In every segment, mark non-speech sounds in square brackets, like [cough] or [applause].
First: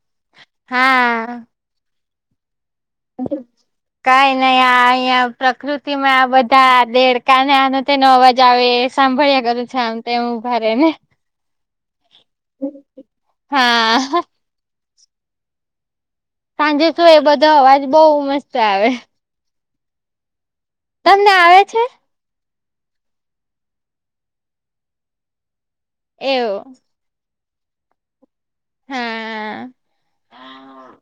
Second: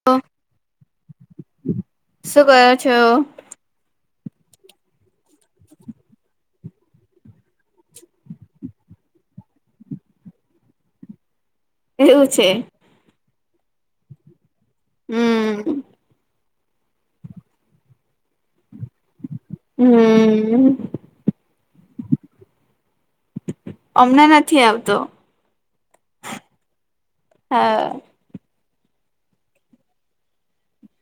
હા. હા. શું કરો છો? કાઈ નહી આ અહીંયા પ્રકૃતિ માં આ બધા દેડકાનો આનનો તેનો અવાજ આવે સાંભળ્યા કરું છું આમ તેમ ઉભા રે ને એવું છે. હા હ હમ્મ. સાંજે છો એ બધો અવાજ બહુ મસ્ત આવે. હમ્મ હમ્મ. તમને આવે છે? હમણાં નથી આવતો એવું હા. હા [inaudible]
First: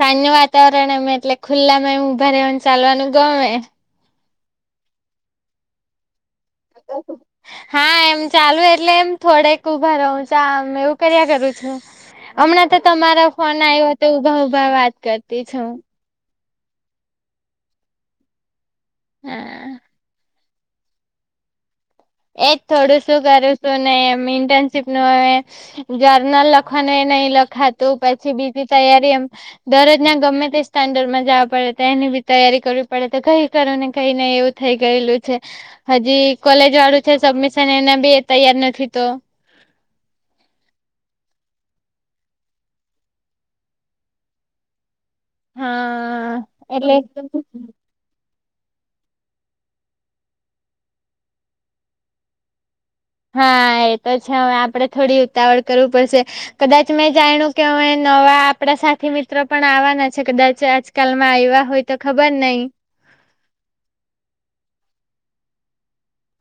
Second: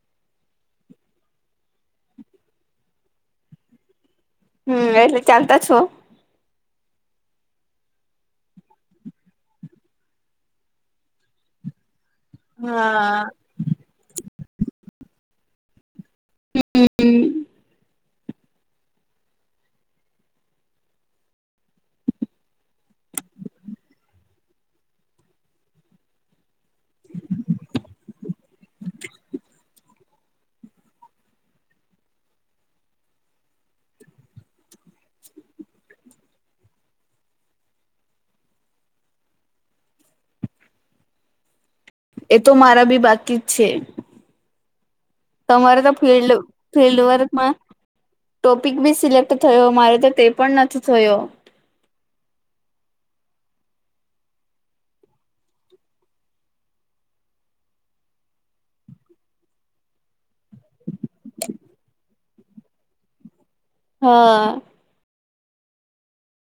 સાંજનું વાતાવરણ એમે એટલે ખુલ્લા માં એમ ઊભા રહેવાનુ ચાલવાનું ગમે હમ્મ એટલે ચાલતા છો. [inaudible] હા એમ ચાલુ એટલે એમ થોડેક ઉભા રહું ચા એમ કર્યા કરું છું. હમણાં તો હા તમારા ફોન આવ્યો તો ઉભા ઉભા વાત કરતી છું. હમ્મ હમ્મ હમ્મ. હા. એજ થોડું શું કરું છું ને એમ ઇન્ટર્નશીપ નું હવે જરનલ લખવાનું એ નહી લખાતું પછી બીજી તૈયારી એમ દરરોજ નાં ગમે તે સ્ટાન્ડર્ડ માં જાવું પડે તો એની બી તૈયારી કરવી પડે તો કઈ કરુ ને કઈ નહી એવું થઈ ગયેલું છે હજી કોલેજ વાળું છે સબમિશન એના બી તૈયાર નથી તો એ તો મારા બી બાકી જ છે. તમારે તો ફિલ્ડ હા એટલે ફિલ્ડ વર્કમાં ટોપિક બી સિલેક્ટ થયો મારે તો તે પણ નથી થયો. હા એ તો છે હવે આપડે થોડી ઉતાવળ કરવું પડશે. કદાચ મેં જાણ્યું કે અમે નવા આપડા સાથી મિત્રો પણ આવવાના છે કદાચ આ કાલ માં આવ્યા હોય તો ખબર નહી. હા.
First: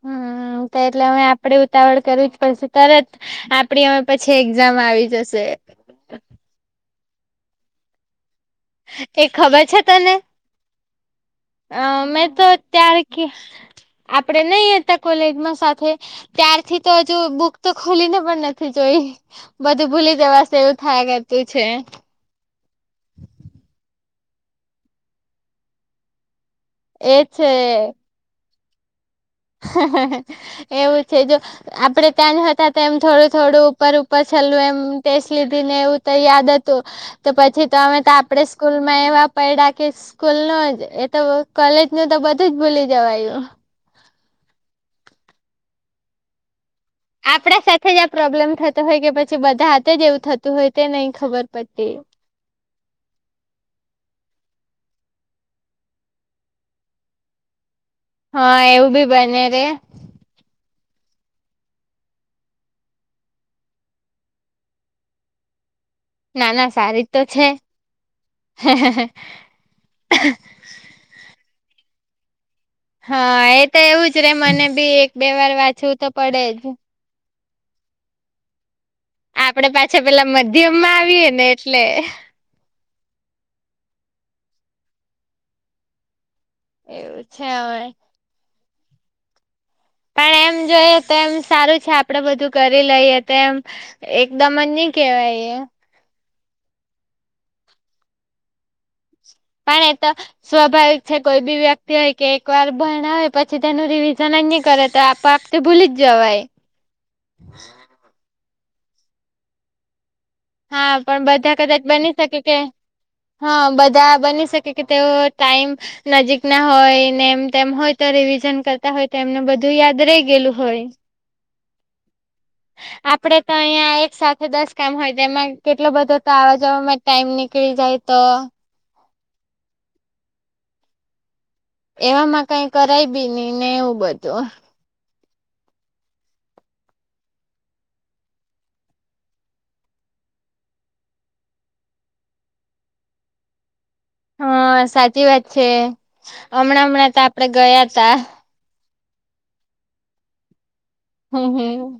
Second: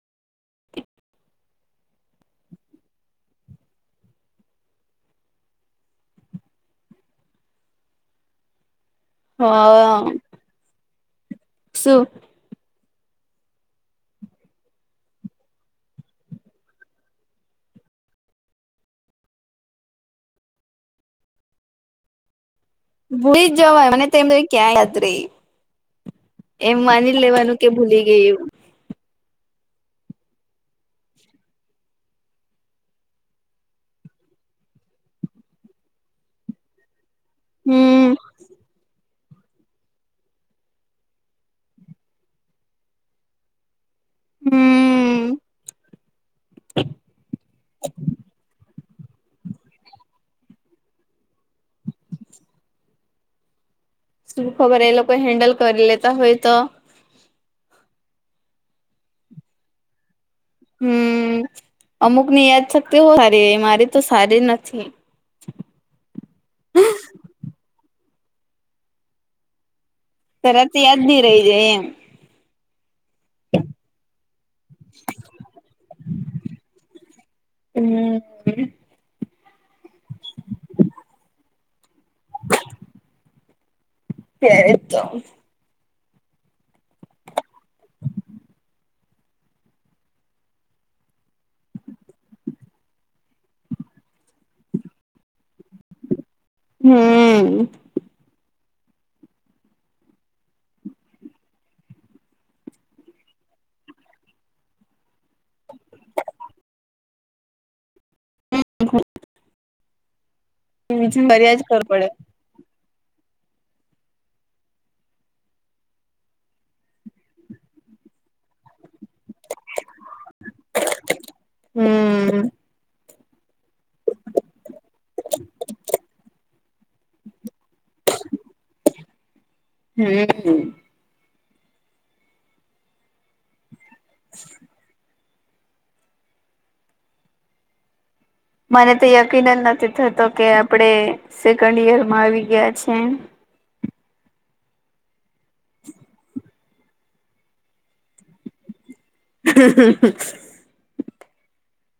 હા તો એટલે હવે, આપણે ઉતાવળ કરવી જ પડશે તરત. આપણી અવે પછી એક્ઝામ આવી જશે. એ ખબર છે હા તને? અ શું મેં તો ત્યાર આપડે નઈ હતા કોલેજમાં સાથે. ત્યારથી તો હજુ બુક તો ખુલી ને પણ નથી જોઈ. બધું ભૂલી દેવાશે એવું થાય કરતું છે. ભૂલી જ જવાય ને તને અમે ક્યાં યાદ રે એમ એ માની છે લેવાનું કે ભૂલી ગયુ હેહેહે એવું છે જો. આપડે ત્યાં જ હતા તો એમ થોડું થોડું, ઉપર ઉપર છેલ્લું એમ ટેસ્ટ લીધી ને એવું યાદ હતું, તો પછી તો અમે તો હમ આપણે સ્કૂલમાં એવા પૈડા કે સ્કૂલનો જ, એ તો કોલેજનું તો બધું જ ભૂલી જવાયું. હમ્મ આપણા સાથે જ આ પ્રોબ્લેમ થતો હોય, કે પછી બધા હાથે જ એવું થતું હોય, તે નહ ખબર પડતી. શું ખબર? એ લોકો હેન્ડલ કરી લેતા હોય તો હા, એવું બી બને રે હમ્મઅમુકની યાદ શક્તિ હો હારી એ, મારી તો સારી નથી. નાના, સારી તો છે. તરત યાદ ની રહી જાય એમ. હા, એ તો એવું જ રે મને બી એક બે વાર વાંચવું તો પડે જ. હમ્મ આપણે પાછા પેલા મધ્યમમાં આવીએ ને એટલે ત્યારે તો એવું છે હવે. પણ એમ જોઈએ તો એમ સારું છે, આપણે બધું કરી લઈએ તો એમ એકદમ જ ની કેવાય એ હમ્મ પણ એ તો સ્વાભાવિક છે કોઈ બી વ્યક્તિ હોય, કે એક વાર ભણાવે, પછી તેનું રિવિઝનની કરે, તો આપો આપ તે ભૂલી જ જવાય. [unintelligible] હા, બીજું પણ બધા કર્યા જ કર કદાચ પડે બની શકે કે હા, બધા બની શકે કે તેઓ ટાઈમ નજીકના હોય ને એમ તેમ હોય તો રિવિઝન કરતા હોય તો એમનું બધું યાદ રહી ગયેલું હોય. હમ્મ આપણે તો અહિયાં એક સાથે દસ કામ હોય, તેમાં કેટલો બધો તો આવા જવા માજ ટાઈમ નીકળી જાય તો હમ્મ એવામાં કઈ કરાય બી નઈ ને એવું બધું મને તો યકીન જ નથી થતો કે આપણે સેકન્ડ યરમાં આવી ગયા છે. હા, સાચી વાત છે. હમણાં હમણાં તો આપણે ગયા તા. [inaudible] હમ્મ હમ્મ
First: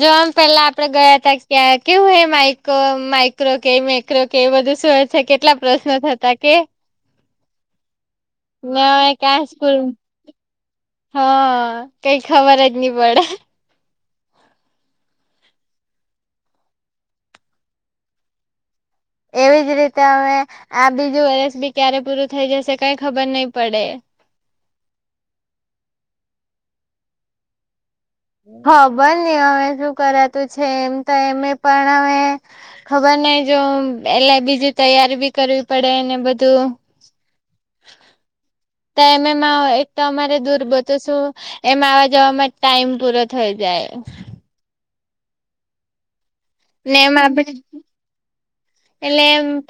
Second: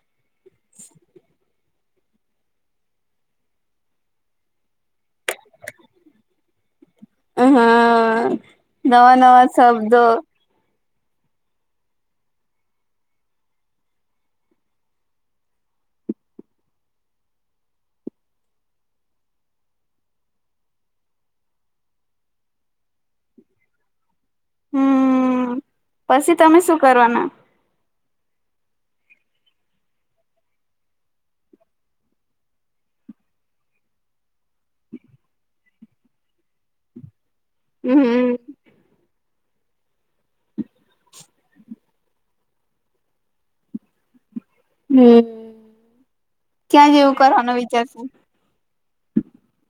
જો આમ પેલા આપણે ગયા ત્યાં, કેવું એ માઈક માઇક્રો કેમેક [unintelligible] કે એ બધું શું છે કેટલા પ્રશ્નો થતા કે? હા મે હવે નવા ક્યા નવા સ્કૂલ શબ્દો હા, કઈ ખબર જ નહી પડે. એવી જ રીતે હવે, આ બીજું વર્ષ બી ક્યારે પૂરું થઈ જશે, કઈ ખબર નહી પડે. હમ્મ પસી તમે શું કરવાના? ખબર નહી. હવે શું કરાતું છે? એમ તો એમે પણ હવે ખબર નય જો એલે બીજી તૈયારી બી કરવી પડે ને બધું હમ્મ તો એમેં માં એક તો અમારે દૂર બચો શો એમ આવા જવાવામાં જ ટાઈમ પૂરો થઈ જાય. હમ ક્યાં ને જેવું એમાં આપણે કરવાનું વિચારશું. એટલે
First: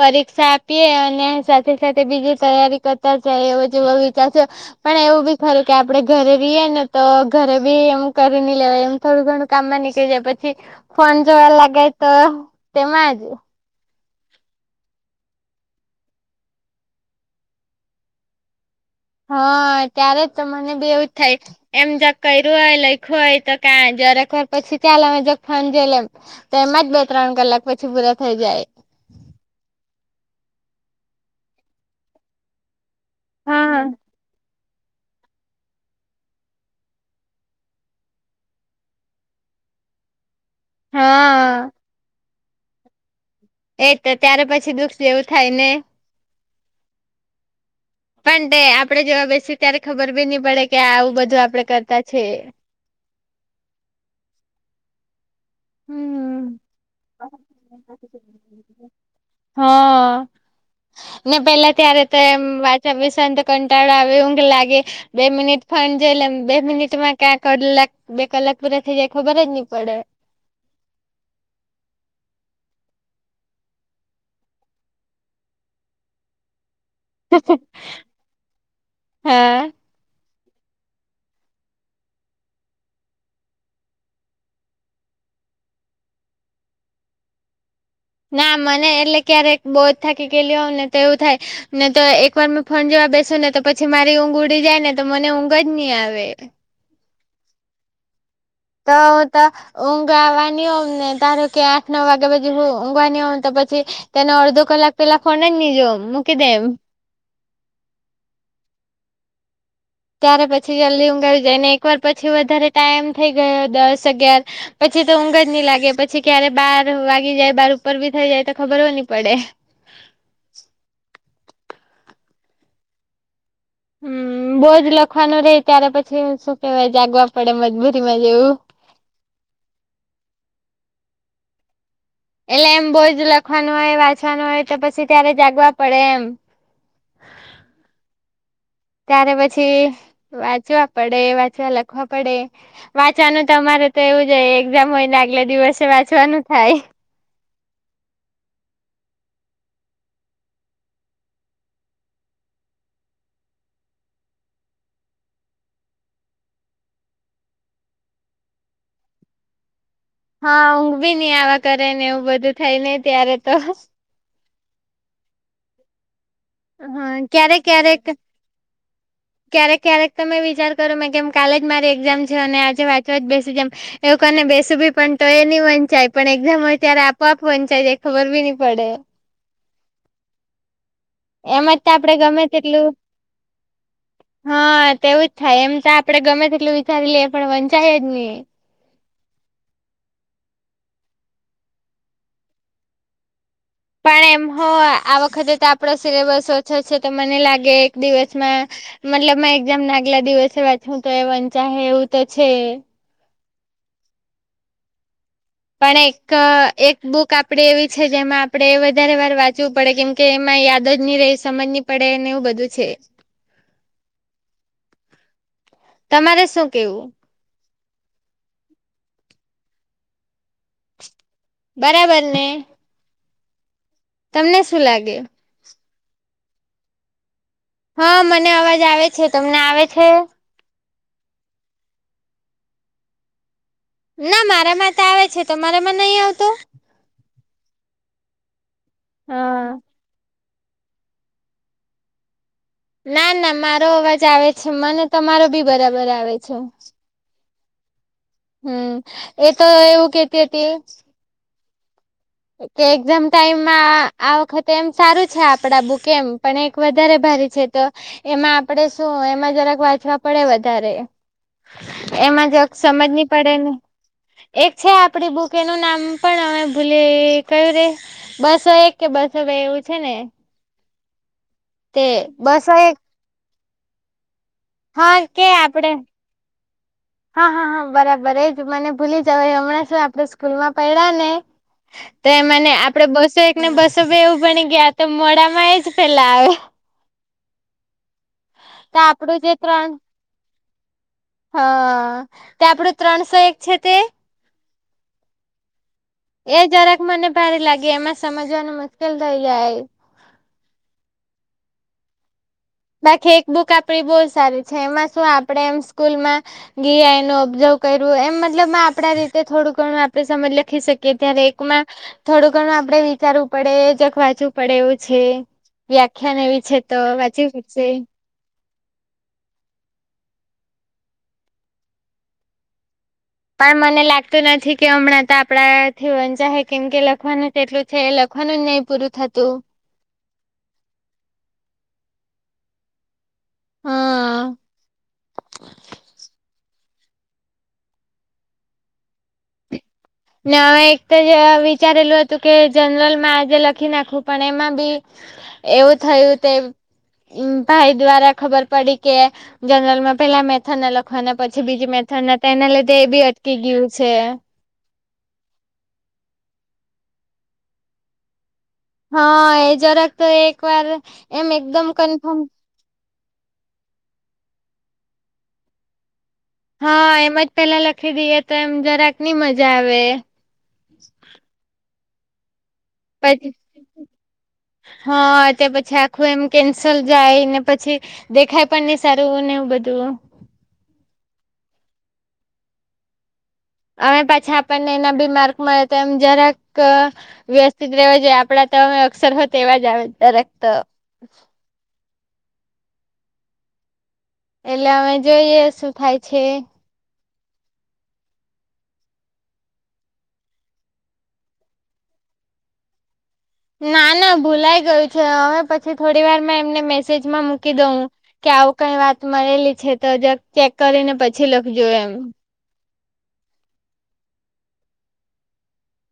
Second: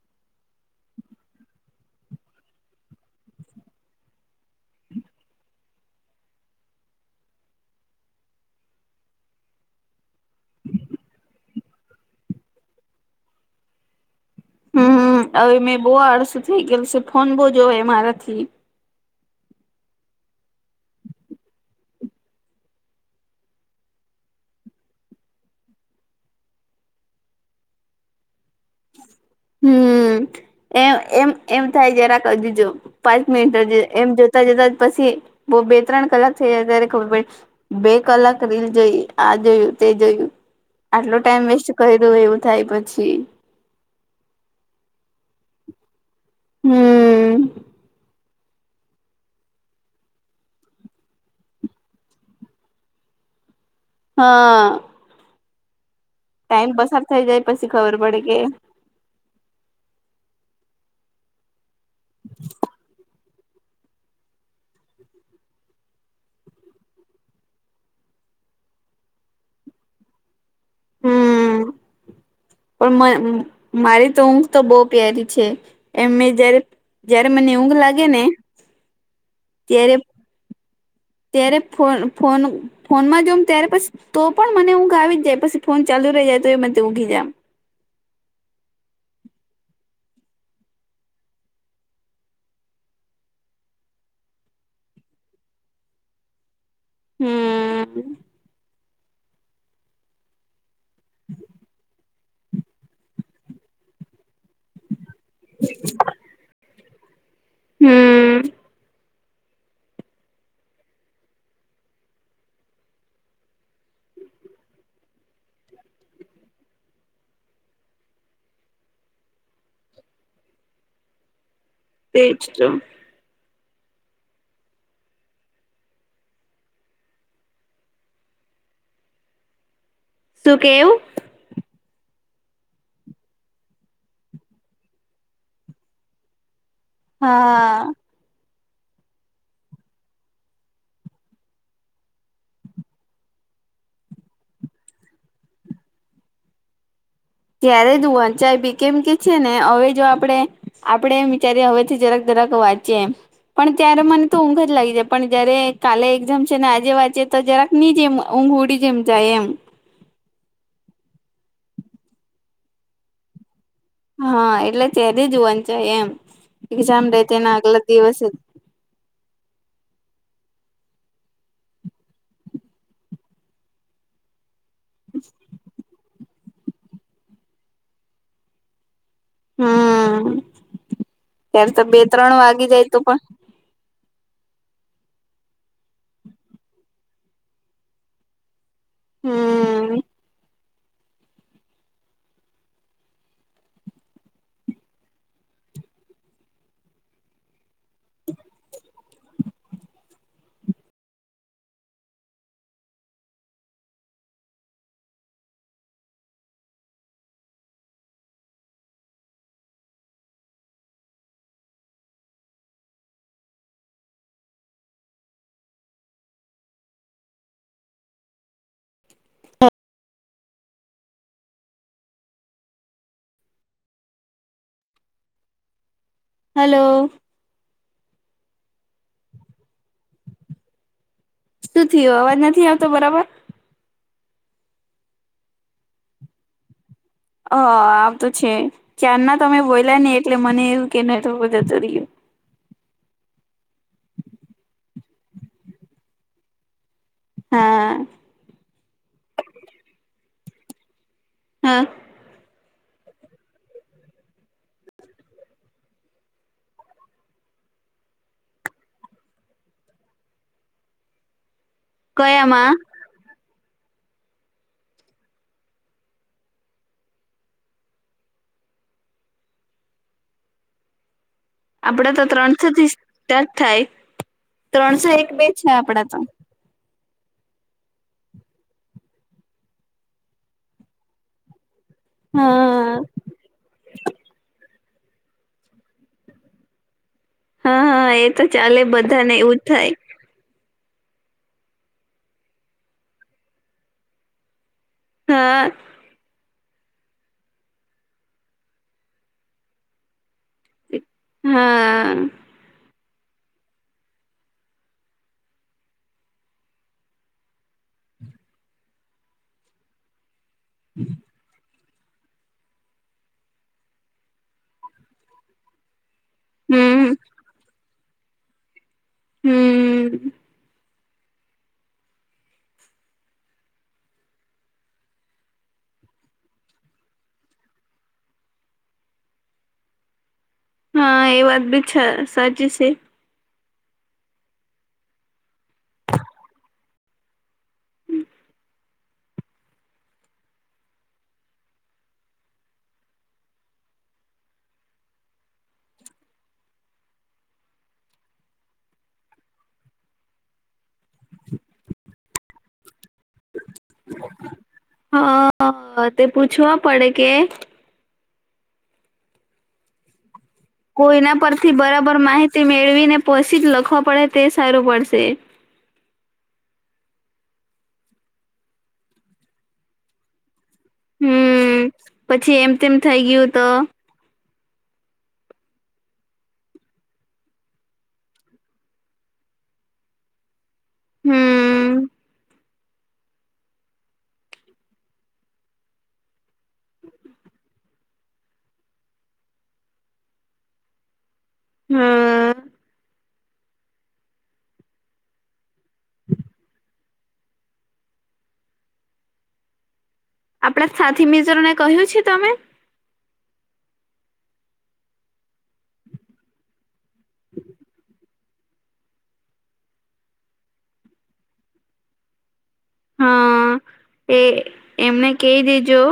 પરીક્ષા આપીએ અને સાથે સાથે બીજી તૈયારી કરતા જાય એવો જો બ વિચારશો. પણ એવું બી ખરું કે આપડે ઘરે રહીએ ને તો ઘરે બી એમ કરી ન લેવા એમ. થોડું ઘણું કામમાં નીકળી જાય પછી, ફોન જોવા લાગાય તો તેમાંજ હમ હવે મેં બહુ આળસુ થઇ ગયલું છે ફોન બહ જો મારાથી. હા ત્યારે જ તો મને બી એવુંજ થાય. એમ જગ કર્યું હોય લઈખ્યું હોય તો ક જરેકવાર પછી ચ્યાલ અમે જ ફોન જોઈ લેમ. તો એમાં જ બે ત્રણ કલાક પછી પૂરા થઈ જાય. હમ, એમ એમ એમ થાય જરાક અજુ જોમ. પાંચ મિનિટ હા એમ જોતા જતા પછી બ બે ત્રણ કલાક થઈ જાય ત્યારે ખબર પડ. બે કલાક રીલ જોઈ આ જોયું તે જોયું. આટલો ટાઈમ હા વેસ્ટ કર દ્યો એવું થાય પછી. એ તો ત્યારે પછી દુઃખ જેવું થાય ને. હમ. પણ તે આપડે જોવા બેસી ત્યારે ખબર બી નહી પડે કે આવું બધું આપડે કરતા છે. હા. હમ ટાઇમ પસાર થઈ જાય પછી ખબર પડે કે હા, પેલા ત્યારે તો એમ વાચા વિશે કંટાળો આવે ઊંઘ લાગે, બે મિનિટ પણ જઈ બે મિનિટમાં ક્યાં કર બે કલાક પેરા થઈ જાય ખબર જ નહી પડે. હમ [inaudible] પણ મારી તો ઊંઘ તો બહુ પ્યારી છે, એમ મે જયારે જયારે મને ઊંઘ લાગે ને હા ત્યારે ત્યારે ફોન ફોન ફોન માં જોમ ત્યારે પછી તો પણ મને ઊંઘા આવી જાય પછી ફોન ચાલુ રહી જાય તો એ મને ઊઘી જ જામ. ના મને એટલે ક્યારેક બોધ થાકી ગલી હો ને તો એવું થાય. ને તો એક વાર મેં ફણ જવા બેસુ ને તો પછી મારી ઊંઘ ઉડી જાય ને તો મને ઊંઘ જ નહી આવે. હમ. તો હું તો ઊંઘ આવવાની હોમ ને તારો કે આઠ નવ વાગે. પછી હું ઘવાની હો તો પછી, તેને અડધો કલાક પેલા ફોન ની જો મૂકી દે એમ. હમ. ત્યારે પછી જલ્દી ઊંઘ જાયને એકવાર પછી વધારે ટાઈમ થઈ ગયો દસ અગયાર. પછી તો ઊઘ જ નહી લાગે પછી ક્યારે બહાર વાગી જાય બહાર ઉપર બી થઈ જાય તો ખબર નહી પડે. તેચ તો. હમ બોજ લખવાનું રે ત્યારે પછી શું કેવાય જાગવા પડે મજબૂરીમાં જેવું. સુું કેવુ? એટલે એમ બોજ લખવાનું હોય વાંચવાનું હોય તો પછી ત્યારે જાગવા પડે એમ. હા. ત્યારે પછી, વાંચવા પડે વાંચવા લખવા પડે. વાંચવાનું તો અમારે તો એવું જ એક્ઝામ હોય ને આગલે દિવસે વાંચવાનું થાય. ક્યારે જ વચાઈ પી કેમ કે છે ને હવે જો આપડણે આપડે એમ વિચારીએ હવે થી જરાક જરાક વાંચીએ એમ. પણ ત્યારે મને તો ઊંઘ જ લાગી જાય પણ જયારે કાલે એક્ઝામ છે ને આજે વાંચે તો જરા ની જેમ ઊંઘ ઉડી જેમ જાય એમ. હા ઊંઘ બી નહીં આવા કરે ને એવું બધું થાય નહિ ત્યારે તો. હા એટલે ત્યારે જવાન છે એમ એક્ઝામ હા ડે તેના ક્યારેક આગલા ક્યારેક દિવસે [inaudible] ક્યારેક ક્યારેક તો મે વિચાર કરું મે કેમ કાલે જ મારી એક્ઝામ છે. અને આજે વાંચવા જ બેસી જામ. એવું કરીને બે [unintelligible] પણ તો એ ની વંચાય પણ એક્ઝામ હોય ત્યારે આપઆપ વંચાય જાય ખબર બી ની પડે. હમ ત્યારે એમાં તો જ બે આપડે ત્રણ ગમે વાગી તેટલું જાય તો પણ હા તેવું જ થાય એમ તો આપડે ગમે તેટલું વિચારી લઈએ પણ વંચાય જ ની. હમ. પણ એમ હો આ વખતે તો આપડો સિલેબસ ઓછો છે તો મને લાગે દિવસમાં મતલબ એક્ઝામ ના આગલા દિવસે વાચહું તો એ વંચાહે એવું તો છે. પણ એક એક બુક આપડી એવી છે જેમાં આપડે વધારે વાર વાંચવું પડે કેમ કે એમાં યાદ જ ની રેય સમજ ની પડે ને એવું બધું છે. તમારે શું કેવું? બરાબરને? તમને શું લાગે? હલો! હા મને અવાજ આવે છે. તમને આવે છે? શું થયું અવાજ નથી આવતો બરાબર? ના મારામાં તો આવે છે. તમારામાં નઈ આવતું? અ આવતો છે. ક્યારના તમે હા બોયલા ને એટલે મને એવું કે નેટવર્ક કજ જતું રહ્યું. ના ના મારો અવાજ આવે છે મને તમારો બી બરાબર આવે છે. હા. હમ એ તો એવું કેતી હતી હ. કે એક્ઝામ ટાઈમમાં આ વખતે એમ સારું છે આપડા બુકે એમ પણ વધારે ભારે છે તો એમાં આપડે શું એમાં જરાક વાંચવા પડે વધારે. એમાં જરાક કયામાં સમજની પડે ને. એક છે આપડી બુક એનું નામ પણ અમે ભૂલી કે કયું રે બસો એક કે બસો બે એવું છે ને. તે આપડા તો ત્રણસો બસો થી એક સ્ટાર્ટ થાય ત્રણસો હા એક કે બે છે આપડે આપડા તો. [inaudible] હા હા હા બરાબર એજ મને ભૂલી જવાય અમણાં શું આપણે સ્કૂલમાં પડ્યા ને તો એ મને હા આપડે બસો એક ને બસો બે એવું ભણી ગયા તો મોડામાં એજ પેલા આવે. હા હા એ તો ચાલે તો બધાને આપડું જે એવું જ ત્રણ થાય. હા તે આપડું ત્રણસો એક છે તે હ એ જરાક મને ભારે લાગે એમાં સમજવાનું મુશ્કેલ થઈ જાય. હા. બાકી એક બુક આપડી બોઉ સારી છે એમાં શું આપડે એમ સ્કૂલમાં ગીયા એનું ઓબ્ઝવ કર્યું એમ મતલબમા આપડા રીતે થોડું ઘણું આપડે સમજ લખી શકીએ ત્યારે એકમાં થોડું ઘણું આપડે વિચારવું પડે જરાક વાંચવું પડે એવું છે. વ્યાખ્યા ને એવી છે તો હમ વાંચીવી પડે. હમ. પણ મને લાગતું નથી કે અમણાં તો આપણા થી વનચાહે કેમ કે લખવાનું તેટલું છે લેખનનું નઈ પૂર થતું. હા એ વાત બી સાચી છે. હા ને અવે એક તો જ વિચારેલું હતું કે જનરલમાં આજે લખી નાખવું પણ એમાં બી એવું થયું તે ભાઈ દ્વારા ખબર પડી કે જનરલમાં પેલા મેથનના લખવાના પછી બીજી મેથનના તો એના લીધે એ બી અટકી ગયું છે. હાઅ તે પૂછવા પડે કે? હા એ જરાક તો એક વાર એમ એકદમ કન્ફર્મ તે મેળવીને પછી જ લખવા પડે તે સારું પડશે હા એમ જ પેલા લખી દઈએ તો એમ જરાક ની મજા આવે હમ પછી એમ તેમ થઇ ગયું પછી તો હા તે પછી આખું એમ કેન્સલ જાય ને પછી દેખાય પણ નહી સારું ને એવું બધું હમ હવે પાછા આપણને એના બી માર્ક મળે તો એમ જરાક વ્યવસ્થિત રહેવા જોઈએ આપડા તમે અક્ષર હો તેવા જ આવે દરેક તો હા એટલે અમે જોઈએ શું થાય છે આપણા સાથી મિઝો ને કહ્યું છે તમે ના ના ભૂલાય ગયું છે હવે પછી થોડી વાર મે એમને મેસેજમાં મૂકી દઉં કે આવું કઈ વાત મળેલી છે તો જ ચેક કરીને પછી લખજ એમ હા એ એમને કહી દીજો